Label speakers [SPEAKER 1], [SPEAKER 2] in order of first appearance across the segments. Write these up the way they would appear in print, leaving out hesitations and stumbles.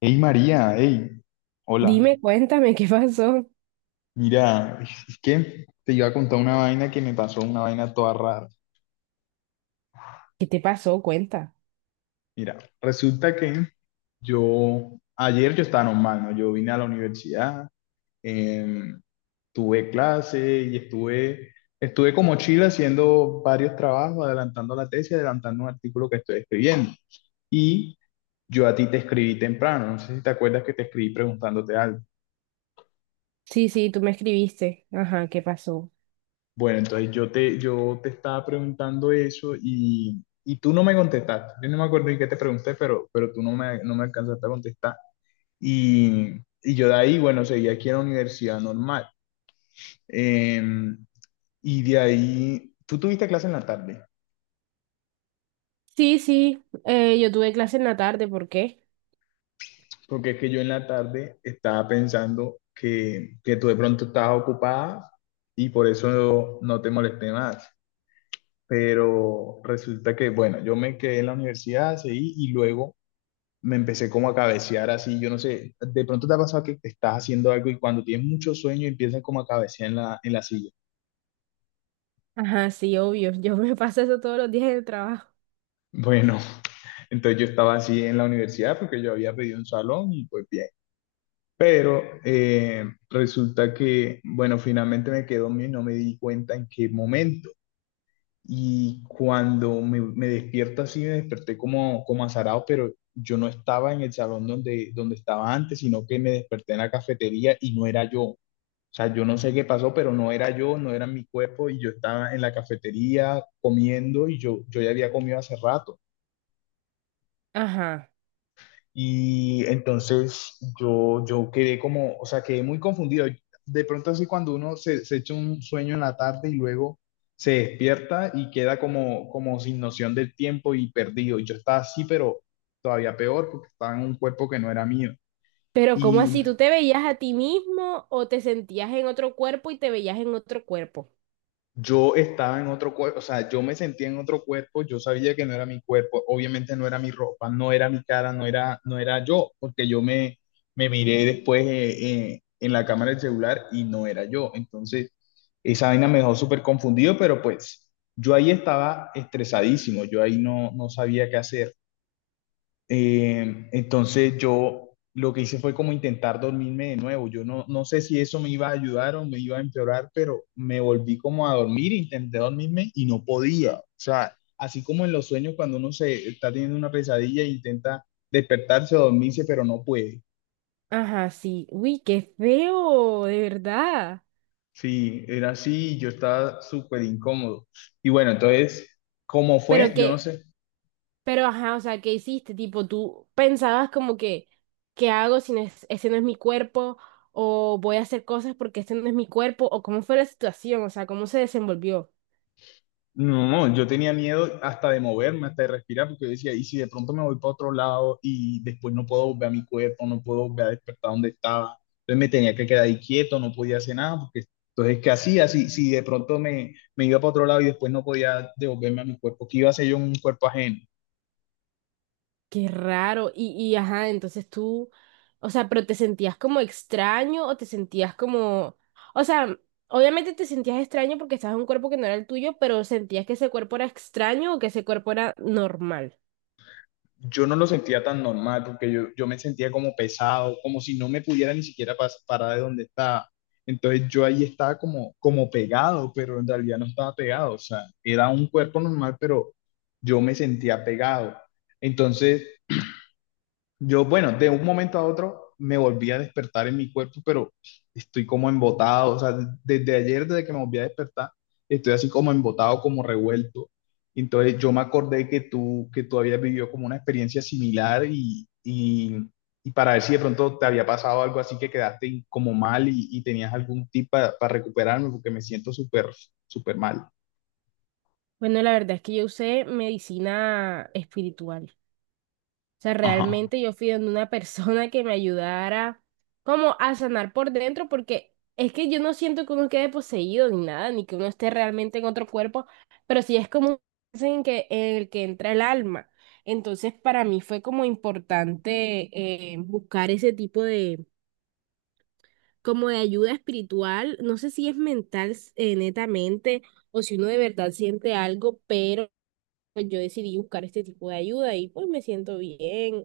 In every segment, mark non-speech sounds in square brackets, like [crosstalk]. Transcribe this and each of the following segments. [SPEAKER 1] Hey María, hey, hola.
[SPEAKER 2] Dime, cuéntame, ¿qué pasó?
[SPEAKER 1] Mira, es que te iba a contar una vaina que me pasó, una vaina toda rara.
[SPEAKER 2] ¿Qué te pasó? Cuenta.
[SPEAKER 1] Mira, resulta que ayer yo estaba normal, ¿no? Yo vine a la universidad, em, tuve clase y estuve como chile haciendo varios trabajos, adelantando la tesis, adelantando un artículo que estoy escribiendo. Y yo a ti te escribí temprano, no sé si te acuerdas que te escribí preguntándote algo.
[SPEAKER 2] Sí, sí, tú me escribiste. Ajá, ¿qué pasó?
[SPEAKER 1] Bueno, entonces yo te estaba preguntando eso y tú no me contestaste. Yo no me acuerdo en qué te pregunté, pero tú no me alcanzaste a contestar. Y, y yo de ahí, bueno, seguí aquí en la universidad normal. Eh, y de ahí, tú tuviste clase en la tarde,
[SPEAKER 2] Sí, sí, yo tuve clase en la tarde, ¿por qué?
[SPEAKER 1] porque es que yo en la tarde estaba pensando que tú de pronto estabas ocupada y por eso no te molesté más. Pero resulta que, bueno, yo me quedé en la universidad, seguí y luego me empecé como a cabecear así, yo no sé, de pronto te ha pasado que te estás haciendo algo y cuando tienes mucho sueño empiezas como a cabecear en en la silla.
[SPEAKER 2] Ajá, sí, obvio, yo me [laughs] paso eso todos los días en el trabajo.
[SPEAKER 1] Bueno, [laughs] entonces yo estaba así en la universidad porque yo había pedido un salón y pues bien. Pero resulta que, bueno, finalmente me quedó mío y no me di cuenta en qué momento. Y cuando me despierto así, me desperté como azarado, pero yo no estaba en el salón donde estaba antes, sino que me desperté en la cafetería y no era yo. O sea, yo no sé qué pasó, pero no era yo, no era mi cuerpo y yo estaba en la cafetería comiendo y yo ya había comido hace rato.
[SPEAKER 2] Ajá.
[SPEAKER 1] Y entonces yo quedé como, o sea, quedé muy confundido. De pronto así cuando uno se echa un sueño en la tarde y luego se despierta y queda como sin noción del tiempo y perdido. Y yo estaba así, pero todavía peor porque estaba en un cuerpo que no era mío.
[SPEAKER 2] Pero ¿cómo
[SPEAKER 1] Y
[SPEAKER 2] así? ¿Tú te veías a ti mismo o te sentías en otro cuerpo y te veías en otro cuerpo?
[SPEAKER 1] Yo estaba en otro cuerpo, o sea, yo me sentía en otro cuerpo, yo sabía que no era mi cuerpo, obviamente no era mi ropa, no era mi cara, no era yo, porque yo me miré después en la cámara del celular y no era yo. Entonces, esa vaina me dejó súper confundido, pero pues yo ahí estaba estresadísimo, yo ahí no sabía qué hacer. Entonces yo lo que hice fue como intentar dormirme de nuevo. Yo no sé si eso me iba a ayudar o me iba a empeorar, pero me volví como a dormir, intenté dormirme y no podía. O sea, así como en los sueños cuando uno se está teniendo una pesadilla e intenta despertarse o dormirse, pero no puede.
[SPEAKER 2] Ajá, sí. Uy, qué feo, de verdad.
[SPEAKER 1] Sí, era así, y yo estaba súper incómodo. Y bueno, entonces, ¿cómo
[SPEAKER 2] Pero
[SPEAKER 1] fue? Yo no
[SPEAKER 2] que,
[SPEAKER 1] sé.
[SPEAKER 2] Pero, ajá, o sea, ¿qué hiciste? Tipo, tú pensabas como que, ¿qué hago si no es, ese no es mi cuerpo? ¿O voy a hacer cosas porque este no es mi cuerpo? ¿O cómo fue la situación? O sea, ¿cómo se desenvolvió?
[SPEAKER 1] No, no, yo tenía miedo hasta de moverme, hasta de respirar, porque yo decía, y si de pronto me voy para otro lado y después no puedo volver a mi cuerpo, no puedo volver a despertar donde estaba. Entonces me tenía que quedar ahí quieto, no podía hacer nada, porque entonces, ¿qué hacía? Si de pronto me iba para otro lado y después no podía devolverme a mi cuerpo, ¿qué iba a hacer yo en un cuerpo ajeno?
[SPEAKER 2] Qué raro. Ajá, entonces o sea, pero te sentías como extraño o o sea, obviamente te sentías extraño porque estabas en un cuerpo que no era el tuyo, pero sentías que ese cuerpo era extraño o que ese cuerpo era normal.
[SPEAKER 1] Yo no lo sentía tan normal porque yo me sentía como pesado, como si no me pudiera ni siquiera parar de donde estaba. Entonces yo ahí estaba como pegado, pero en realidad no estaba pegado. O sea, era un cuerpo normal, pero yo me sentía pegado. Entonces yo, bueno, de un momento a otro me volví a despertar en mi cuerpo, pero estoy como embotado, o sea, desde ayer, desde que me volví a despertar, estoy así como embotado, como revuelto. Entonces yo me acordé que tú habías vivido como una experiencia similar y para ver si de pronto te había pasado algo así que quedaste como mal y tenías algún tip para recuperarme, porque me siento súper, súper mal.
[SPEAKER 2] Bueno, la verdad es que yo usé medicina espiritual. O sea,
[SPEAKER 1] Ajá.
[SPEAKER 2] realmente yo fui donde una persona que me ayudara como a sanar por dentro, porque es que yo no siento que uno quede poseído ni nada, ni que uno esté realmente en otro cuerpo, pero sí es como un trance en el que entra el alma. Entonces, para mí fue como importante buscar ese tipo como de ayuda espiritual. No sé si es mental, netamente, o si uno de verdad siente algo, pero pues yo decidí buscar este tipo de ayuda y pues me siento bien.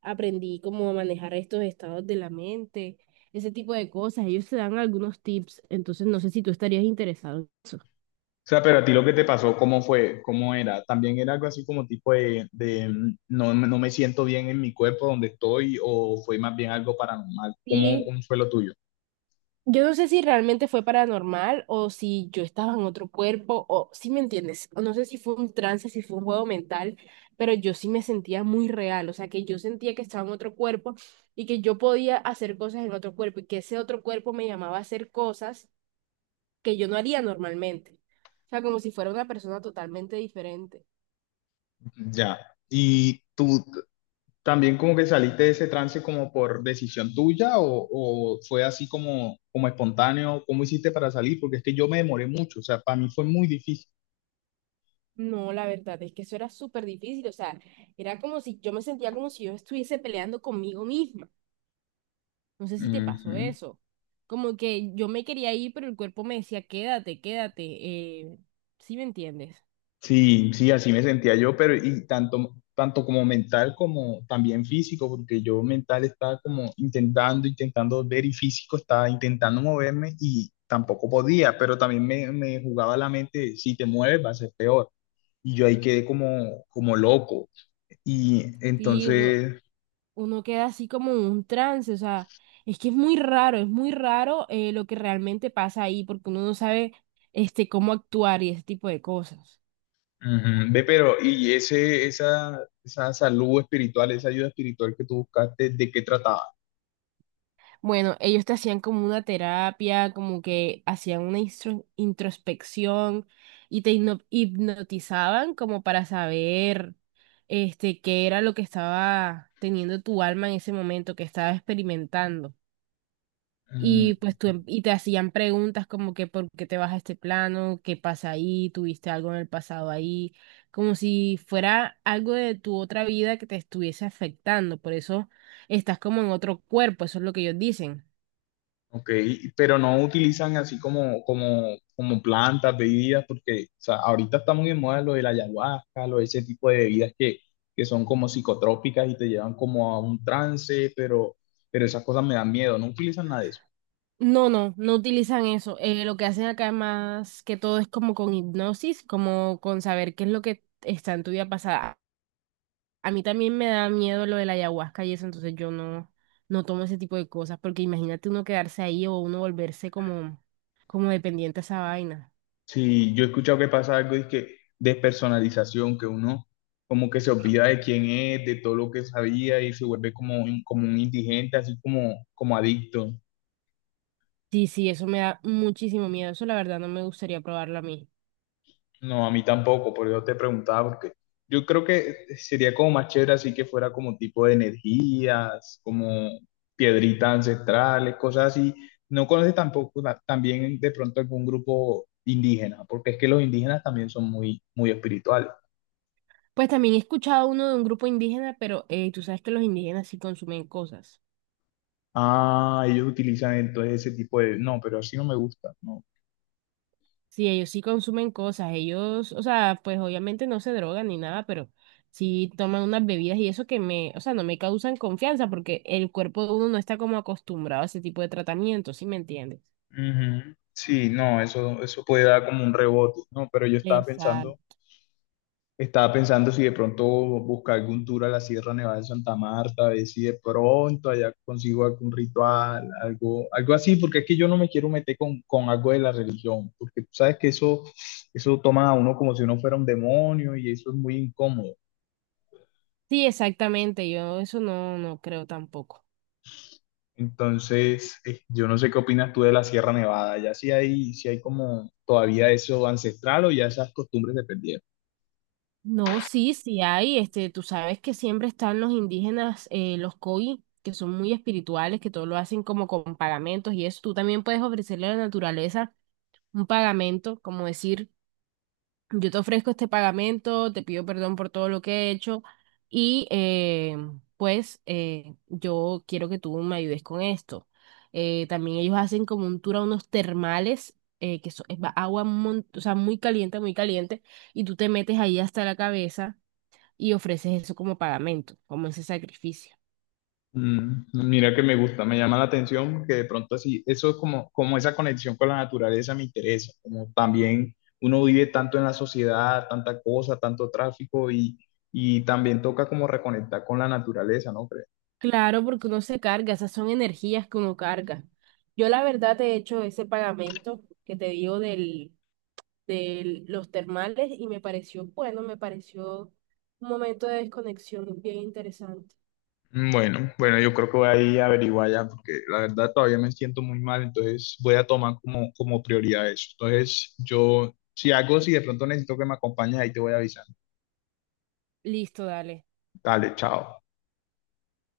[SPEAKER 2] Aprendí cómo a manejar estos estados de la mente, ese tipo de cosas. Ellos te dan algunos tips, entonces no sé si tú estarías interesado.
[SPEAKER 1] O sea, pero a ti lo que te pasó, ¿cómo fue? ¿Cómo era? También era algo así como tipo de, no, no me siento bien en mi cuerpo donde estoy o fue más bien algo paranormal.
[SPEAKER 2] Sí,
[SPEAKER 1] Cómo fue lo tuyo?
[SPEAKER 2] yo no sé si realmente fue paranormal o si yo estaba en otro cuerpo o si me entiendes, o no sé si fue un trance, si fue un juego mental, pero yo sí me sentía muy real, o sea que yo sentía que estaba en otro cuerpo y que yo podía hacer cosas en otro cuerpo y que ese otro cuerpo me llamaba a hacer cosas que yo no haría normalmente. O sea, como si fuera una persona totalmente diferente.
[SPEAKER 1] Ya. ¿Y tú también como que saliste de ese trance como por decisión tuya o fue así como espontáneo? ¿Cómo hiciste para salir? Porque es que yo me demoré mucho, o sea, para mí fue muy difícil.
[SPEAKER 2] No, la verdad es que eso era súper difícil. O sea, era como si yo me sentía como si yo estuviese peleando conmigo misma. No sé si te pasó eso. Como que yo me quería ir, pero el cuerpo me decía, quédate, quédate. Eh, ¿Sí me entiendes?
[SPEAKER 1] Sí, sí, así me sentía yo, pero y tanto como mental como también físico, porque yo mental estaba como intentando ver y físico estaba intentando moverme y tampoco podía, pero también me jugaba la mente, si te mueves va a ser peor. Y yo ahí quedé como loco. Y
[SPEAKER 2] Sí,
[SPEAKER 1] entonces,
[SPEAKER 2] uno queda así como en un trance. O sea, es que es muy raro lo que realmente pasa ahí, porque uno no sabe este, cómo actuar y ese tipo de cosas.
[SPEAKER 1] ujú, ve, pero, y esa salud espiritual, esa ayuda espiritual que tú buscaste, ¿de qué trataba?
[SPEAKER 2] Bueno, ellos te hacían como una terapia, como que hacían una introspección y te hipnotizaban como para saber este qué era lo que estaba teniendo tu alma en ese momento, que estaba experimentando.
[SPEAKER 1] Mm,
[SPEAKER 2] Y pues y te hacían preguntas como que por qué te vas a este plano, qué pasa ahí, tuviste algo en el pasado ahí, como si fuera algo de tu otra vida que te estuviese afectando, por eso estás como en otro cuerpo, eso es lo que ellos dicen.
[SPEAKER 1] Ok, pero no utilizan así como plantas, bebidas, porque o sea, ahorita está muy en moda lo de la ayahuasca, lo de ese tipo de bebidas que son como psicotrópicas y te llevan como a un trance, pero esas cosas me dan miedo, no utilizan nada de eso.
[SPEAKER 2] No, no, no utilizan eso. Lo que hacen acá más que todo es como con hipnosis, como con saber qué es lo que está en tu vida pasada. A mí también me da miedo lo de la ayahuasca y eso, entonces yo no, no tomo ese tipo de cosas, porque imagínate uno quedarse ahí o uno volverse como dependiente a esa vaina.
[SPEAKER 1] Sí, yo he escuchado que pasa algo es que despersonalización, que uno como que se olvida de quién es, de todo lo que sabía y se vuelve como un indigente, así como adicto.
[SPEAKER 2] Sí, sí, eso me da muchísimo miedo. Eso la verdad no me gustaría probarlo a mí.
[SPEAKER 1] No, a mí tampoco, por eso te preguntaba, porque yo creo que sería como más chévere así que fuera como tipo de energías, como piedritas ancestrales, cosas así. No conoces tampoco también de pronto algún grupo indígena, porque es que los indígenas también son muy, muy espirituales.
[SPEAKER 2] Pues también he escuchado uno de un grupo indígena, pero tú sabes que los indígenas sí consumen cosas.
[SPEAKER 1] Ah, ellos utilizan entonces ese tipo de. No, pero así no me gusta, no.
[SPEAKER 2] Sí, ellos sí consumen cosas, ellos, o sea, pues obviamente no se drogan ni nada, pero sí toman unas bebidas y o sea, no me causan confianza porque el cuerpo de uno no está como acostumbrado a ese tipo de tratamiento, ¿sí me entiendes?
[SPEAKER 1] Ujú. Sí, no, eso puede dar como un rebote, ¿no? Pero yo estaba pensando
[SPEAKER 2] Exacto.
[SPEAKER 1] Estaba pensando si de pronto buscar algún tour a la Sierra Nevada de Santa Marta, a ver si de pronto allá consigo algún ritual, algo, algo así, porque es que yo no me quiero meter con algo de la religión, porque tú sabes que eso, toma a uno como si uno fuera un demonio y eso es muy incómodo.
[SPEAKER 2] Sí, exactamente, yo eso no, no creo tampoco.
[SPEAKER 1] Entonces, yo no sé qué opinas tú de la Sierra Nevada, ya si hay como todavía eso ancestral o ya esas costumbres se perdieron.
[SPEAKER 2] No, sí, sí hay, este, tú sabes que siempre están los indígenas, los koi, que son muy espirituales, que todo lo hacen como con pagamentos y eso, tú también puedes ofrecerle a la naturaleza un pagamento, como decir: Yo te ofrezco este pagamento, te pido perdón por todo lo que he hecho y pues yo quiero que tú me ayudes con esto. También ellos hacen como un tour a unos termales, que agua o sea, muy caliente, y tú te metes ahí hasta la cabeza y ofreces eso como pagamento, como ese sacrificio.
[SPEAKER 1] Mira que me gusta, me llama la atención porque de pronto así, eso es como esa conexión con la naturaleza me interesa, como también uno vive tanto en la sociedad, tanta cosa, tanto tráfico y también toca como reconectar con la naturaleza, ¿no crees?
[SPEAKER 2] Claro, porque uno se carga, esas son energías que uno carga. Yo la verdad te he hecho ese pagamento que te digo del de los termales y me pareció bueno, me pareció un momento de desconexión bien interesante.
[SPEAKER 1] Bueno, bueno, yo creo que voy a ir a averiguar ya porque la verdad todavía me siento muy mal, entonces voy a tomar como prioridad eso. Entonces yo, si de pronto necesito que me acompañes, ahí te voy a avisar.
[SPEAKER 2] Listo, dale.
[SPEAKER 1] Dale, chao.